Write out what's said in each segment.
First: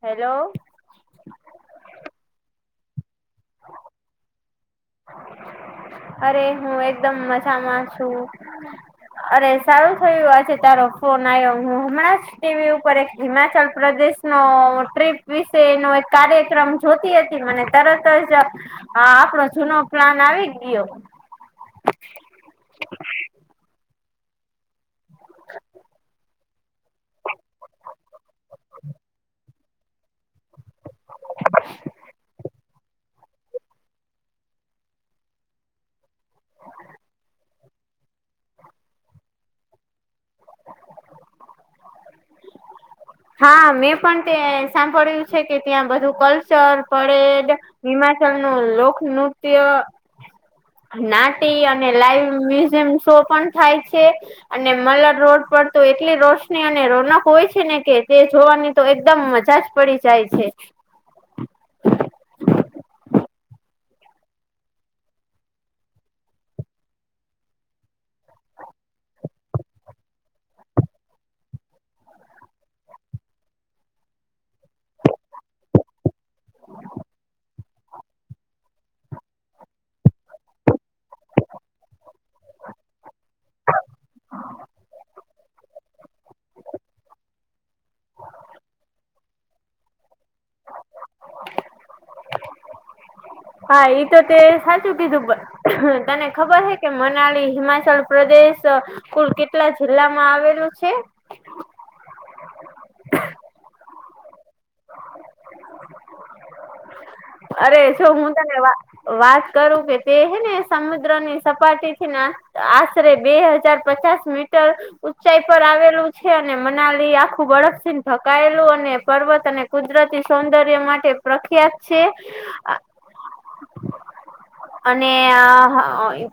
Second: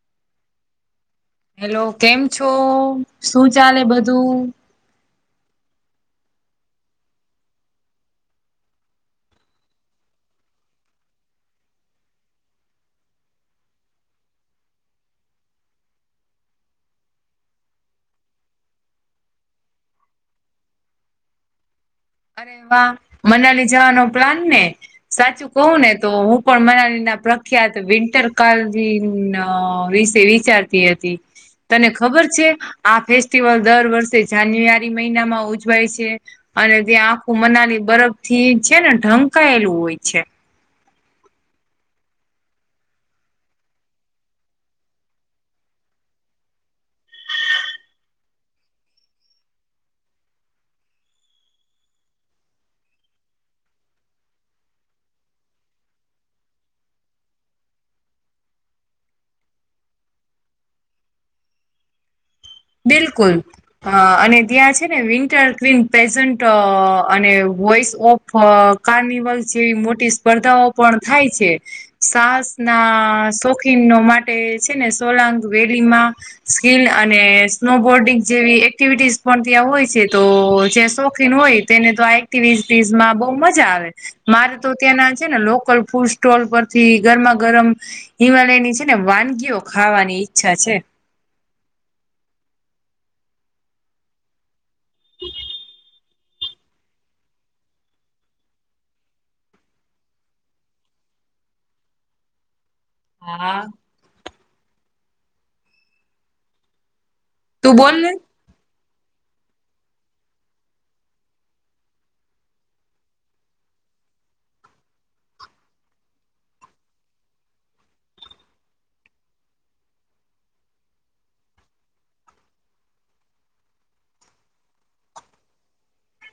Hello, hello કેમ છો શું ચાલે બધું? અરે હું એકદમ મજામાં છું. અરે સારું થયું આજે તારો ફોન આવ્યો હું હમણાં ટીવી ઉપર એક હિમાચલ પ્રદેશ નો ટ્રીપ વિશેનો એક કાર્યક્રમ જોતી હતી મને તરત જ આપણો જૂનો પ્લાન આવી ગયો. અરે વાહ મનાલી જવાનો પ્લાન ને, સાચું કહું ને તો હું હું પણ મનાલી ના પ્રખ્યાત વિન્ટર કાલની વિશે વિચારતી હતી. હતી, તને ખબર છે? આ ફેસ્ટિવલ દર વર્ષે જાન્યુઆરી મહિનામાં ઉજવાય છે, અને જે આંખું મનાલી બરફ થી છે ને ઢંકાયેલું હોય છે. હા મેં પણ તે સાંભળ્યું છે કે ત્યાં બધું કલ્ચર પરેડ. હિમાચલ નું લોકનૃત્ય. નાટી અને લાઈવ મ્યુઝિયમ શો પણ થાય છે. અને મલર રોડ પર તો એટલી રોશની અને રોનક હોય છે ને કે તે જોવાની તો એકદમ મજા જ પડી જાય છે. બિલકુલ. અ અને ત્યાં છે ને વિન્ટર ક્વીન પ્રેઝન્ટ અને વોઇસ ઓફ અ કાર્નિવલ છે એવી મોટી સ્પર્ધાઓ પણ થાય છે. સાહસ ના શોખીન માટે છે ને સોલાંગ વેલીમાં. સ્કીલ અને સ્નો બોર્ડિંગ જેવી એક્ટિવિટીસ પણ ત્યાં હોય છે તો જે શોખીન હોય તેને તો આ વીસીઝ માં બહ મજા આવે. મારે તો ત્યાંના છે ને લોકલ ફૂડ સ્ટોલ પરથી ગરમા ગરમ હિમાલયની છે ને વાનગીઓ ખાવાની ઈચ્છા છે. હા એ તો તે સાચું કીધું તને ખબર હ કે મનાલી હિમાચલ પ્રદેશ કુલ કેટલા જિલ્લા માં આવેલું છે? હા. તું અરે બોલને છો વાત કરું કે તે હે ને સમુદ્રની સપાટી થી ના આશરે બે હજાર પચાસાસ મીટર. ઉઊંચાઈ પર આવેલું છે અને મનાલી આખું બરફથીને ઢકાયેલું અને પર્વત અને કુદરતી સૌંદર્ય માટે પ્રખ્યાત છે. [inaudible] અને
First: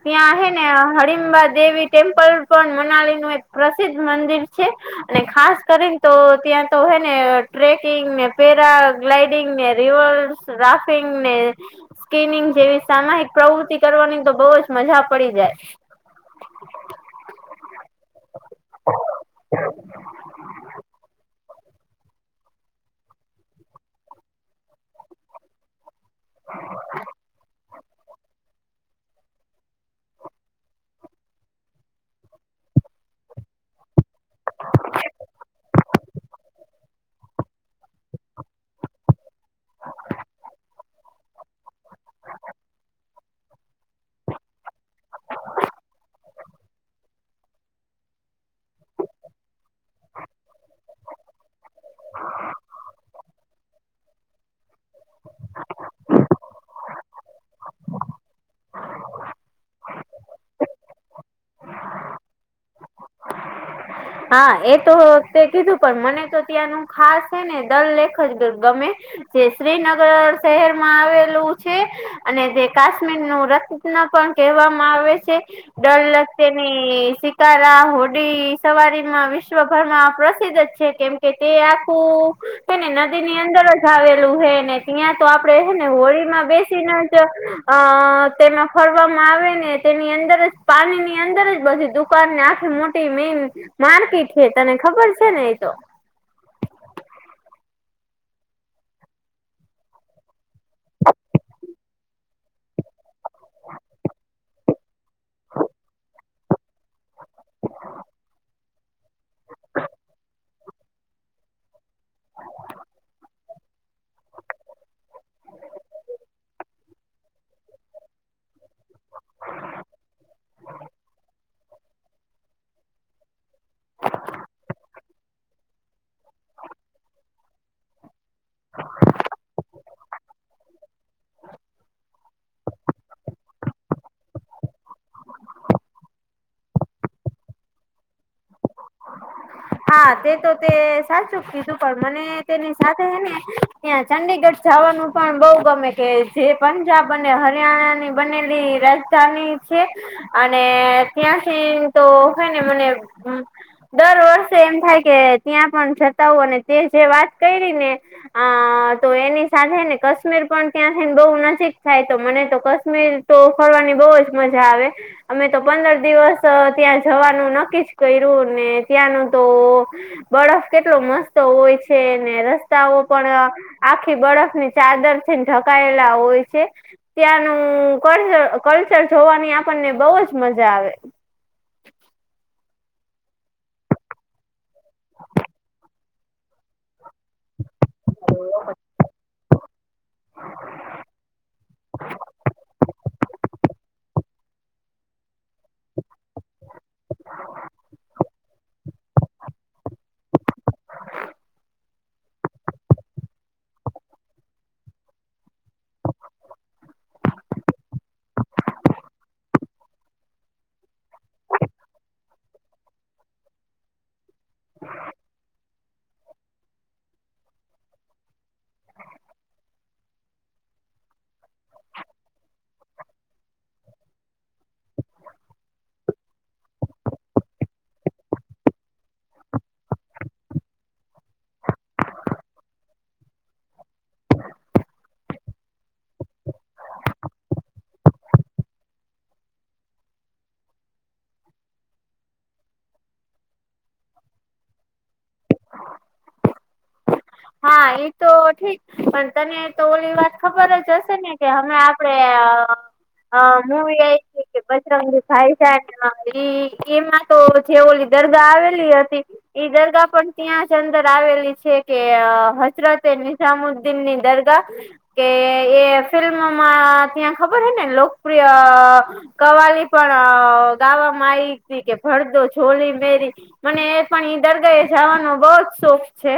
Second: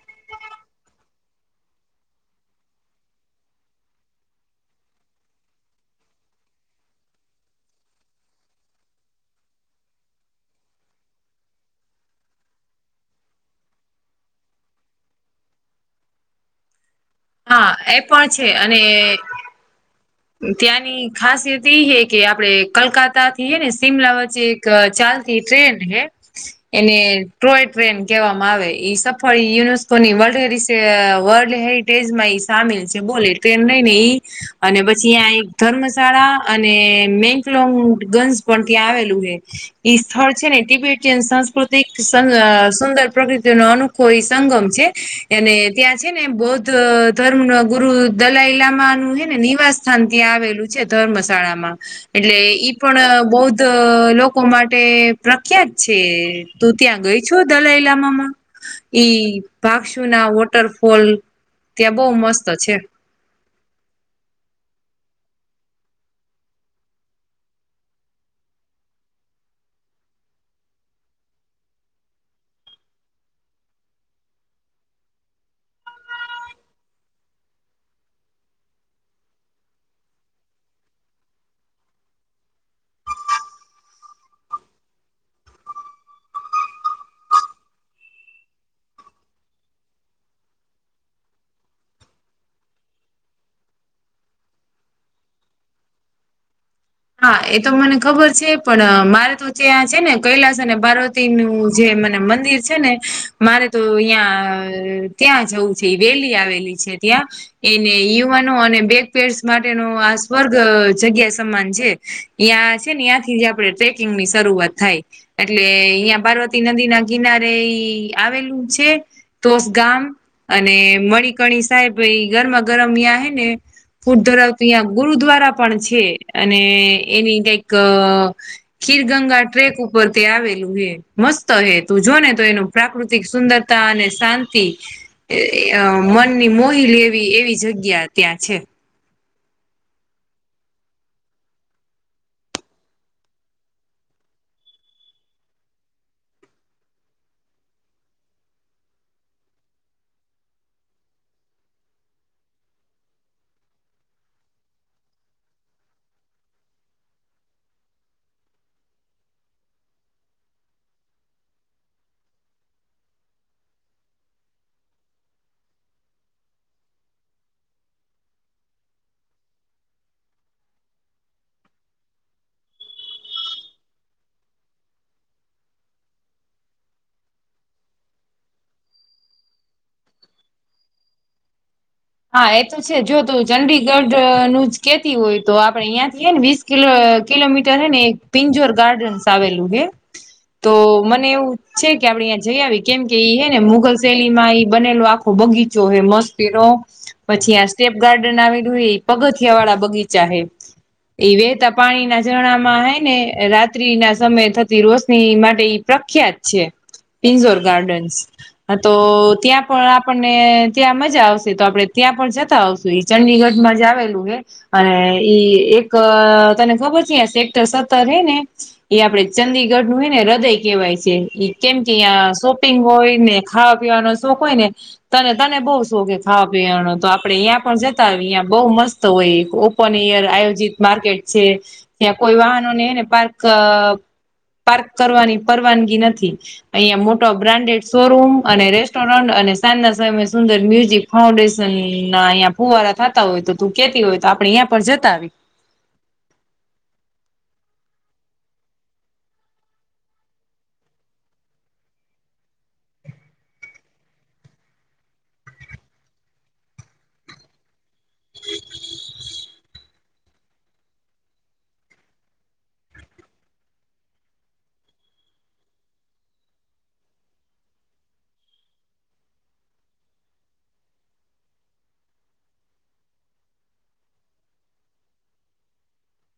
ત્યાં હ ને હરિમબા દેવી ટેમ્પલ પણ મનાલી નું પ્રસિદ્ધ મંદિર છે. અને ખાસ કરીને તો ત્યાં તો હય ને ટ્રેકિંગ ને પેરા ગ્લાઇડિંગ ને રિવર્સ રાફિંગ ને. સ્કીિનિંગ જેવી સામાહિક પ્રવૃતિ કરવાની તો બહુ જ મજા પડી જાય. હા એ પણ છે અને ત્યાંની ખાસિયત એ હ કે આપડે કલકાતા થીએ ને શિમલા વચ્ચે ચાલતી ટ્રેન હે. એને ટ્રોય ટ્રેન કહેવામાં આવે ઈ સફળ યુનેસ્કોની વર્લ્ડ હેર વર્લ્ડ હેર ટેજમાં એ સામેલ છે બોલે એટલે એમ નહી નહી. અને પછી અ્યાં એક ધર્મશાળા અને મેકલોંગ ગંજ પણ ત્યાં આવેલું હ. ઈશ્વર છે એટી બ સાંસ્કૃતિક સુંદર પ્રકૃતિ ન અનોખો એ સંગમ છે. અનેને ત્યાં છે ને એમ બહ જ ધર્મ ન ગુરુ દલાઈ લમા નું હે ને નિવાસસ્થાન ત્યાં આવેલું છે ધર્મશાળામાં. એટલે ઈ પણ બૌદ્ધ લોકો માટે પ્રખ્યાત છે. તું ત્યાં ગઈ છો દલાઈલામાંમાં? ઈ ભક્ષુ ના વોટરફોલ. ત્યાં બહુ મસ્ત છે. હા એ તો વખતે કીધું પણ મને તો ત્યાંનું ખાસ છે ને દલ લેખ જ ગમે. જે શ્રીનગર શહેરમાં આવેલું છે. અને તે કાશ્મીર નું રસતના પણ કહેવામાં આવે છે. ડર લગ તેને શિકારા હોડી સવારીમાં વિશ્વભરમાં પ્રસિદ્ધ છે કેમ કે તે આખું એને નદી ની અંદર જ આવેલું હેને ત્યાં તો આપડે હ ને હોળીમાં બેસીને જ અ તેમાં ફરવામાં આવે ને તેની અંદર જ પાણી ની અંદર જ બધી દુકાન ને આખે મોટ મેન માર્કેટ છે તને ખબર છે ને એતો? હા એ તો મને ખબર છે પણ મારે તોચ્યાં છે ને કૈલાસ અને ભારત નું જે મને મંદિર છે ને, મારે તો અહિયાં ત્યાં જવું છે વેલી આવેલી છે ત્યાં. એને યુવાનો અને બેક પેર્સ માટેનો આ સ્વર્ગ જગ્યા સમાન છે. ્યાં છે ને ત્યાંથી જ આપડણે ટ્રેકિંગ ની શરૂઆત થાય. એટલે અહિયાં પાર્વતી નદી ના કિનારે આવેલું છે. તોસ ગામ અને મણકણી સાહેબાઈ ગરમા ગરમ યાં હ ને. પૂર ધરાવતું અ્યાં ગુરુદ્વારા પણ છે અને એની કઈક ખીર ગંગા ટ્રેક ઉપર તે આવેલું હે મસ્ત હે તું જોને તો એનું પ્રાકૃતિક સુંદરતા અને શાંતિ. અ મનની મોહિલ એવી એવી જગ્યા ત્યાં છે. હા તે તો તે સાચુંક ક હતું પણ મને તેની સાથેને ત્યાં ચંડીગઢ જવાનું પણ બઉ ગમે કે જે પંજાબ અને હરિયાણા ની બનેલી રાજધાની છે. અને ત્યાંથી તો હોય ને મને દર વર્ષ તો એમ થાય કે ત્યાં પણ જતા હો અને તે જે વાત કરી ને. અ તો એની સાથે ને કાશ્મીર પણ ત્યાંથીઈને બહુ નજીક થાય તો મને તો કાશ્મીર તો ફરવાની બહુ જ મજા આવે. અમે તો પંદર દિવસ ત્યાં જવાનું નક્કી જ કર્યું ને ત્યાંનું તો બરફ કેટલો મસ્ત હોય છે ને રસ્તાઓ પણ આખી બળફ ની ચાદર ઈને ઢકાયેલા હોય છે. ત્યાંનું કર કલ્ચર જોવાની આપણને બહ જ મજા આવે. હા એ તો છે જો તું ચંડીગઢ નું જ કેતી હોય તો આપડે અહંથીએ ને વીસ કિલો કિલોમીટર હે ને એક પિંજોર ગાર્ડન્સ આવેલું હે. તો મને એવું છે કે આપડે અ્યાંયા જઈ આવીએ કેમ કે એઈ હે ને મુઘલ શૈલી બનેલો આખો બગીચો હ મસ્તી ન. પછી આ સ્ટેપ ગાર્ડન આવેલું એ પગથિયા વાળા બગીચા હ. એ વહેહતા પાણી ના ઝરણા માં હાય ને રાત્રિ ના સમયે થતી રોશની માટે પ્રખ્યાત છે. પિંજોર ગાર્ડન્સ, તો ત્યાં પણ આપણને ત્યાં મજા આવશે. તો આપડે ત્યાં પણ જતા આવશું એ ચંડીગઢમાં જ આવેલું હે. અને ઈ એક તને ખબર છે સેક્ટર સત્તર હે ને. એ આપડે ચંદીગઢ નું હોય ને હૃદય કહેવાય છે એ કેમ કે અં શોપિંગ હોય ને. ખાવા પીવાનો શોખ હોય ને, તને તને બહુ શોખ હા પણ તો આપડે અહીં પણ જ અં બહુ મસ્ત હોય ઓપન એયર આયોજિત માર્કેટ છે. ત્યાં કોઈ વાહનોનેને પાર્ક પાર્ક કરવાની પરવાનગી નથી. અહિયાંયા મોટા બ્રાન્ડેડ શોરૂમ અને રેસ્ટોરન્ટ અને સાંજના સમય સુંદર મ્યુઝિક. ફાઉન્ડેશન ના અહં ફુવારા થતા હોય તો તું કેતી હોય તો આપડે અયાં પર જતા આવી. હા એતો ઠીક પણ તનેતો ઓલી વાત ખબર જ હશે ને કે હમે આપડે હ મુવી આયવીતી બજરંગી ભાઇજાન [unintelligible] તો જે ઓલી દરગાહ આવેલી હતી, ઈ દરગાહ પણ ત્યાંજ અંદર આવેલી છે. કે હજરતએ નિઝામુદ્દીનની દરગાહ. કેએ ફિલ્મોમાં ત્યાં ખબર હેને લોકપ્રિય કવાલી પણ ગાવામાં આવી હતી કે ભળદો છોલી મેરી. મને એપણ ઈ દરગાહયે જવાનો બવજ શોખ છે.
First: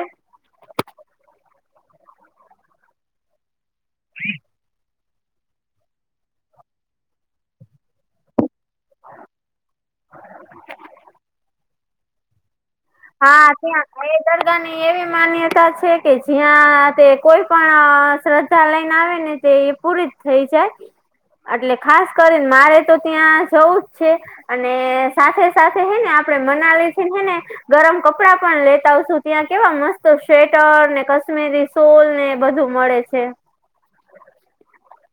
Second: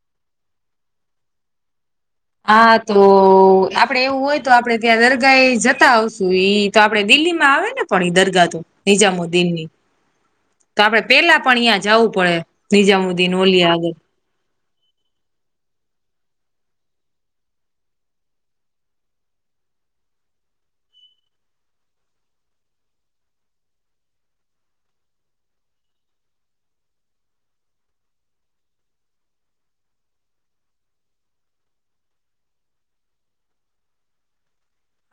હા તો આપડે એવું હોય તો આપડે ત્યાં દરગાએ જતા આવશુ ઈતો આપડે દિલ્હીમાં આવેને પણ ઈ દરગાહ તો? નિજામુદ્દીનની, તો આપડે પેલા પણ ન્યા જવું પડે. નિજામુદ્દીન હા ઓલી આગ. ત્યાં એ દરગાહની એવી માન્યતા છેકે જ્યાં તે કોઈ પણ શ્રદ્ધા લઈને આવેને. તે એ પૂરી જ થઈ જાય, એટલે ખાસ કરીને મારેતો ત્યાં જવું જ છે. અને સાથે સાથે હેને આપડે મનાલીથી હેને. ગરમ કપડા પણ લેતા આવશું ત્યાં કેવા મસ્ત સ્વેટરને કશ્મીરી સોલને બધું મળે છે.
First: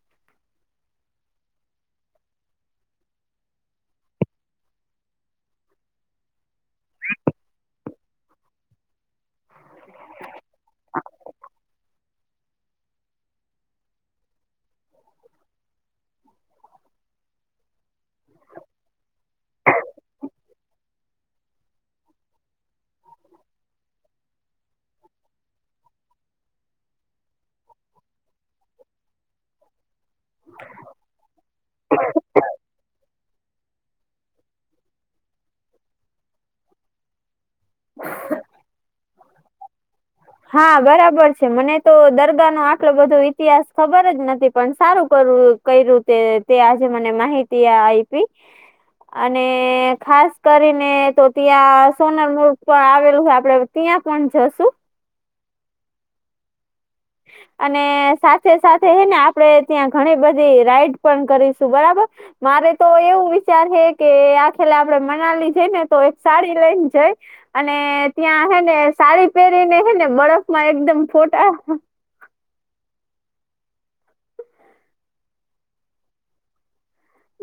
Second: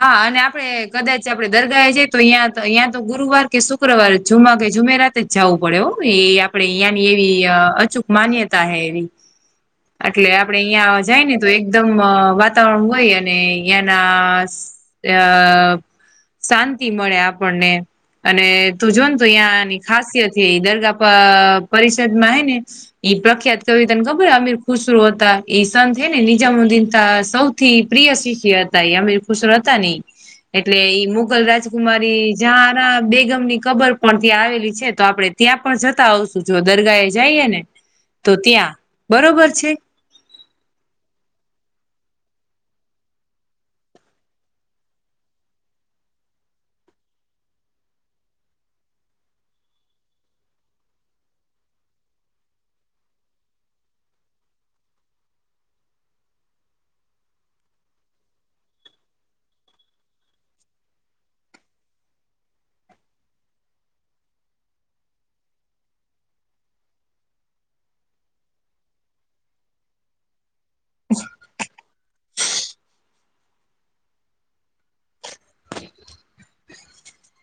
હા અને આપળે કદાચ આપળે દરગાઅએ જઈએ તો ત્યાં તો ત્યાં તો ગુરુવાર કે શુક્રવાર જુમા કે જુમેરાત જ જવું પડે હો આપડે ન્યાની એવી અચૂક માન્યતા હૈ એવી. એટલે આપડે ન્યા જાયને તો એકદમ વાતાવરણ હોય અને ન્યાનાં અ શાંતિ મળે આપણને. અને તું જોનતો ત્યાંની ખાસિયત છે દરગાહ પરિષદમાં છેને. ઈ પ્રખ્યાત કવિ તને ખબર અમીર ખુસરુ હતા એ સંત હેને નિજામુ્દીના સૌ થી પ્રિય શિખિયા હતા અમે ુ હતાને ઈ, એટલે ઈ મુગલ રાજકુમારી જહાનાબેગમની ખબર પણ ત્યાં આવેલી છે તો આપળે ત્યાં પણ જતા આવશું જો દરગાએ જઈએને. તો ત્યાં બરોબર છે. હા બરાબર છે મને તો દરગાહનો આટલો બધો ઈતિહાસ ખબર જ નથી પણ સારું કરવું. કયરુંતે તે આજે મને માહિતી આપી. અને ખાસ કરીનેતો ત્યાં સોનલમુર્ગ પણ આવેલું છે આપળે ત્યાં પણ જશું. અને સાથે સાથે હેને આપડે ત્યાં ઘણી બધી રાઈડ પણ કરીશું બરાબર. મારેતો એવું વિચાર હેકે આ ખેલે આપળે મનાલી જઈને તો એક સાળી લઈને જઈ. અને ત્યાં હેને સાડી પહેરીને હેને બળફમાં એકદમ ફોટા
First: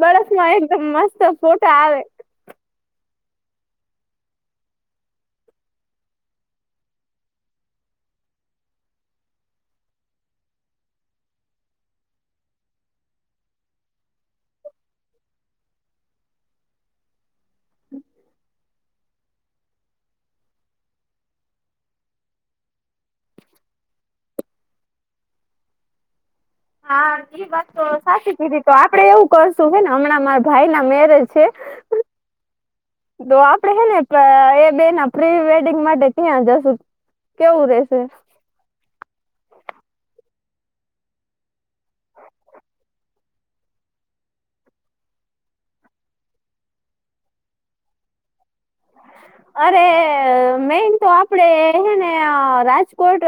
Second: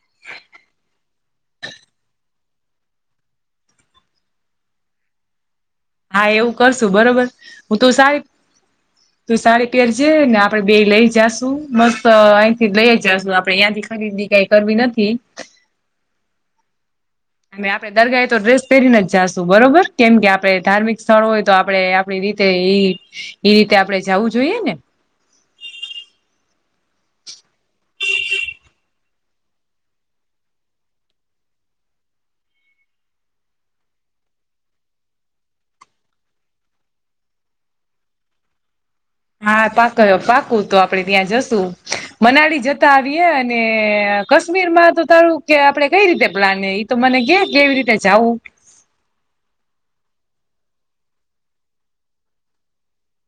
બળફમાં એકદમ મસ્ત ફોટા આવે. હા એવું કરશું બરોબર, હું તો સાડી તું સાડી પેરજેને આપડે બેય લય જાશુ મસ્ત અહીંથી લઈ જશુ આપળે અ્યાંથી ખરીદી કઈ કરવી નથી. અને આપળે દરગાયે તો ડ્રેસ પહેરીને જ જાશું બરોબર. કેમકે આપળે ધાર્મિક સ્થળ હોય તો આપડે આપડી રીતે એ એ રીતે આપડે જવું જોઈએને. હા એ વાત તો સાચી કીધી તો આપળે એવું કરશું હેને હમણાં મારા ભાઈના મેરેજ છે. [inaudible] તો આપળે હેને એ બેયના પ્રીવેડિંગ માટે ત્યાં જશું. કેવું રેશે? હા પાક પાકુંતો આપડે ત્યાં જશું મનાલી જતા આવીયે અને કાશ્મીરમાં તો તારું કે આપડે કઈ રીતે પ્લાન ઈતો મને કે કેવી રીતે જવું અરેઈએ મેનતો આપળડે હેને રાજકોટ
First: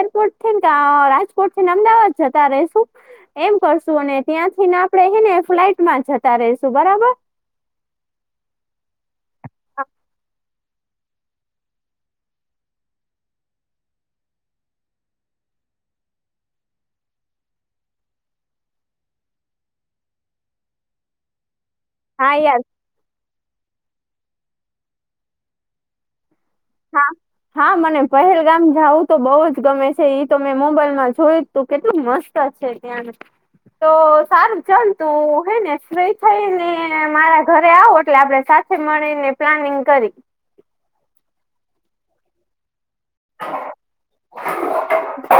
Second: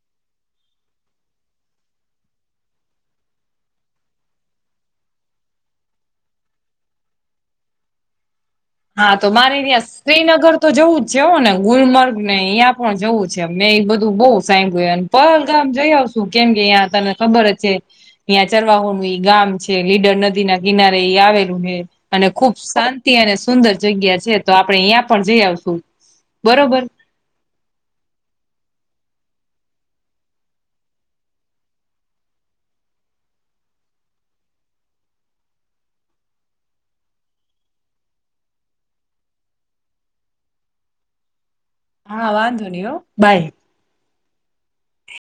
એરપોર્ટથી ન કા રાજકોટ એરપોર્ટથી અમદાવાદ જતા રહેશું એમ કરશું અને ત્યાંથીને આપળડે હેને ફ્લાઈટમાં જતા રહેશું બરાબર હા તો મારે ત્યાં શ્રીનગર. તો જવું જ છે હો ને ગુલમર્ગ ને અહી પણ જવું છે મેં એ બધું બહુ સાં ગ્યું એમ. પલગામ જઈ આવશું. કેમ કે ત્યાં તને ખબર જ છે. ત્યાં ચરવાહોનું ઈ ગામ છે. લીડર નદી ના કિનારે ઈ આવેલું છે. અને હા ખુબ યાર શાંતિ અને સુંદર જગ્યા છે. તો આપડે અહીયા પણ જઈ આવશું બરોબર. [inaudible] હા હા મને પહેલગામ જાવું તો બઉુ જ ગમે છે. ઈ તો મેં મોબાઈલમાં જોયું. તું કેટલું મસ્ત છે ત્યાં. તો સારું ચાલતું હે ને ફ્રી થઈ ને મારા ઘરે આવો એટલે આપડે સાચ. મળી ને પ્લાનિંગ કરી. હા વાંધો નહીં હં બાય. [inaudible]